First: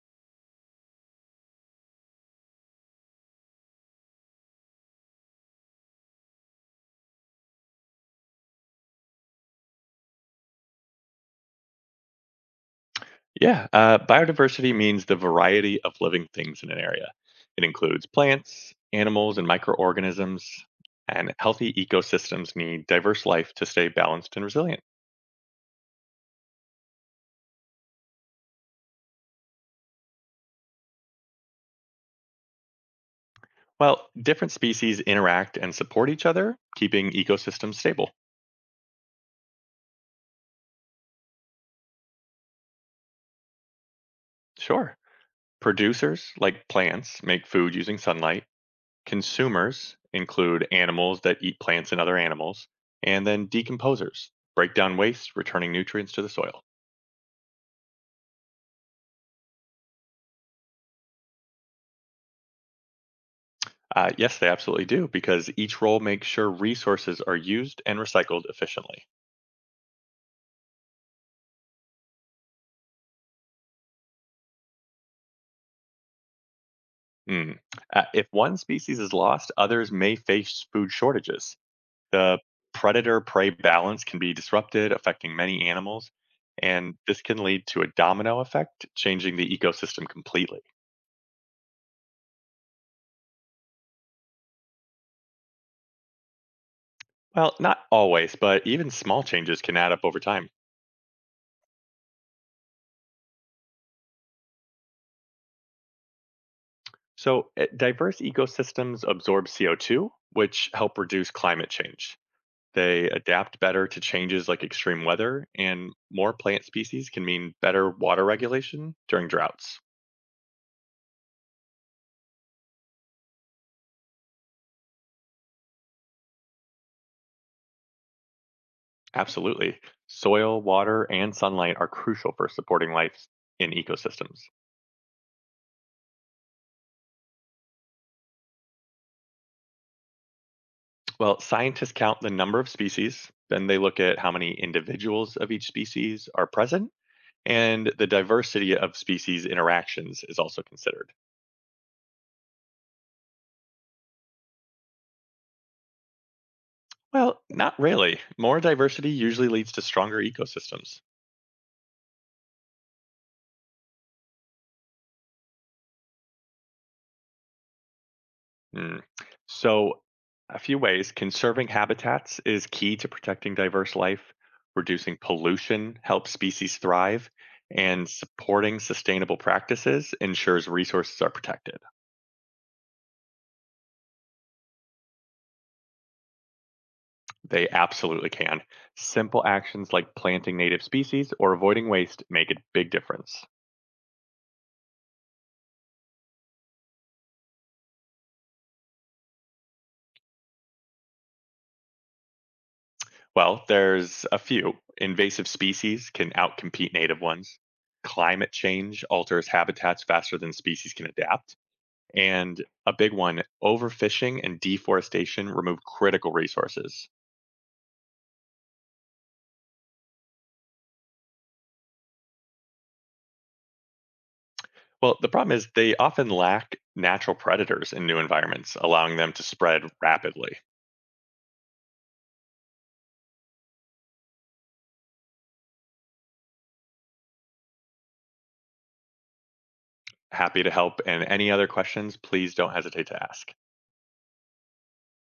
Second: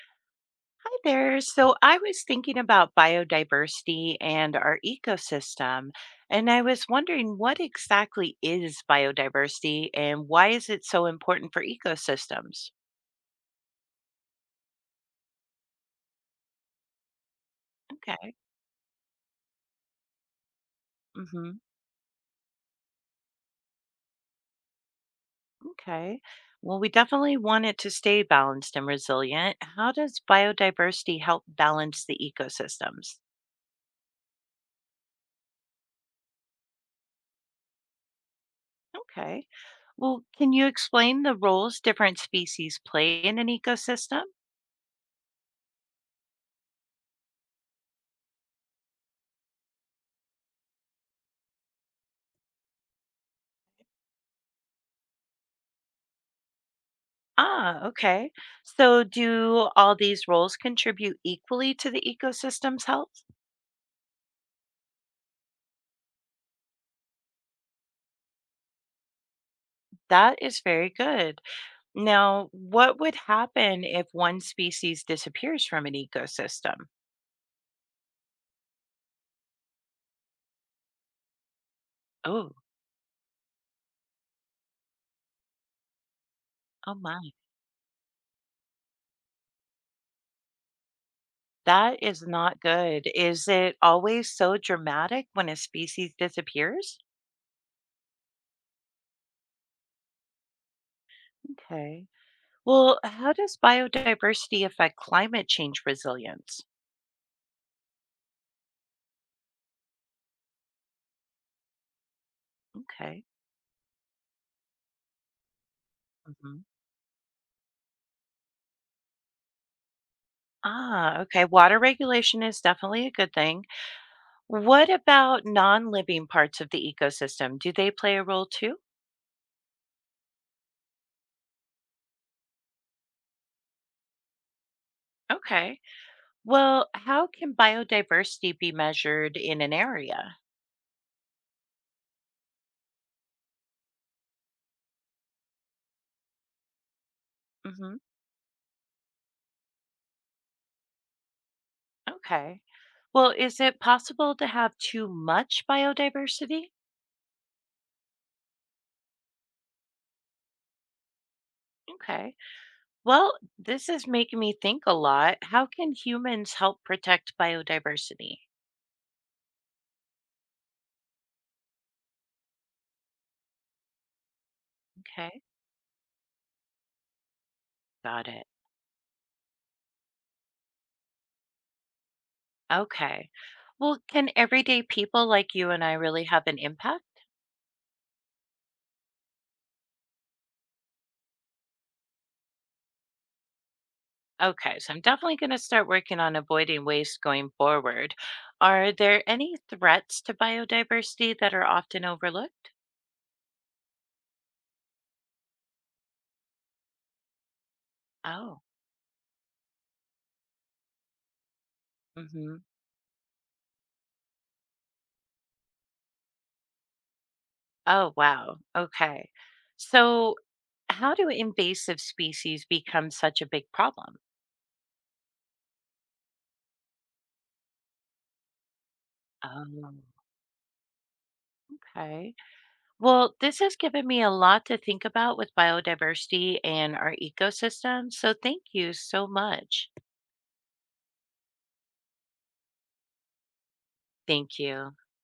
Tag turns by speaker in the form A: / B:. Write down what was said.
A: Hi there. So I was thinking about biodiversity and our ecosystem, and I was wondering what exactly is biodiversity and why is it so important for ecosystems?
B: Yeah, biodiversity means the variety of living things in an area. It includes
A: Okay.
B: plants, animals, and microorganisms, and
A: Hmm.
B: healthy ecosystems need diverse life to stay balanced and resilient.
A: Okay. Well, we definitely want it to stay balanced and resilient. How does biodiversity help balance the ecosystems?
B: Well, different species interact and support each other, keeping ecosystems stable.
A: Okay. Well, can you explain the roles different species play in an ecosystem?
B: Sure. Producers, like plants, make food using sunlight. Consumers include animals that eat plants and other animals. And then decomposers break down waste, returning nutrients to the soil.
A: Ah, okay. So, do all these roles contribute equally to the ecosystem's health?
B: Yes, they absolutely do, because each role makes sure resources are used and recycled efficiently.
A: That is very good. Now, what would happen if one species disappears from an ecosystem?
B: Mm. If one species is lost, others may face food shortages. The
A: Oh,
B: predator prey balance can be disrupted, affecting many animals,
A: oh
B: and
A: my.
B: this can lead to a domino effect, changing the ecosystem completely.
A: That is not good. Is it always so dramatic when a species disappears?
B: Well, not always, but even small changes can add up over time.
A: Okay. Well, how does biodiversity affect climate change resilience?
B: So, diverse ecosystems absorb CO2, which help reduce climate change. They
A: Okay.
B: adapt better to changes like extreme weather, and more plant
A: Mhm.
B: species can mean better water regulation during droughts.
A: Ah, okay. Water regulation is definitely a good thing. What about non-living parts of the ecosystem? Do they play a role too?
B: Absolutely. Soil, water, and sunlight are crucial for supporting life in ecosystems.
A: Okay. Well, how can biodiversity be measured in an area?
B: Well, scientists count the number of species, then they look at how many individuals of each species are present, and
A: Hmm.
B: the diversity of species interactions is also considered.
A: Okay. Well, is it possible to have too much biodiversity?
B: Well, not really. More diversity usually leads to stronger ecosystems.
A: Okay. Well, this is making me think a lot. How can humans help protect biodiversity?
B: Mm. So, a few ways conserving habitats is key to protecting diverse life, reducing
A: Okay.
B: pollution helps species thrive, and
A: Got it.
B: supporting sustainable practices ensures resources are protected.
A: Okay. Well, can everyday people like you and I really have an impact?
B: They absolutely can. Simple actions like planting native species or avoiding waste make a big difference.
A: Okay, so I'm definitely going to start working on avoiding waste going forward. Are there any threats to biodiversity that are often overlooked?
B: Well, there's a few. Invasive species can outcompete native ones. Climate
A: Oh,
B: change alters habitats faster than species can adapt.
A: hmm,
B: And a big one, overfishing and deforestation remove critical resources.
A: oh, wow. Okay. So, how do invasive species become such a big problem?
B: Well, the problem is they often lack natural predators in new environments, allowing them to spread
A: Oh,
B: rapidly.
A: okay. Well, this has given me a lot to think about with biodiversity and our ecosystem. So, thank you so much.
B: Happy to help. And any other questions, please don't hesitate to ask.
A: Thank you.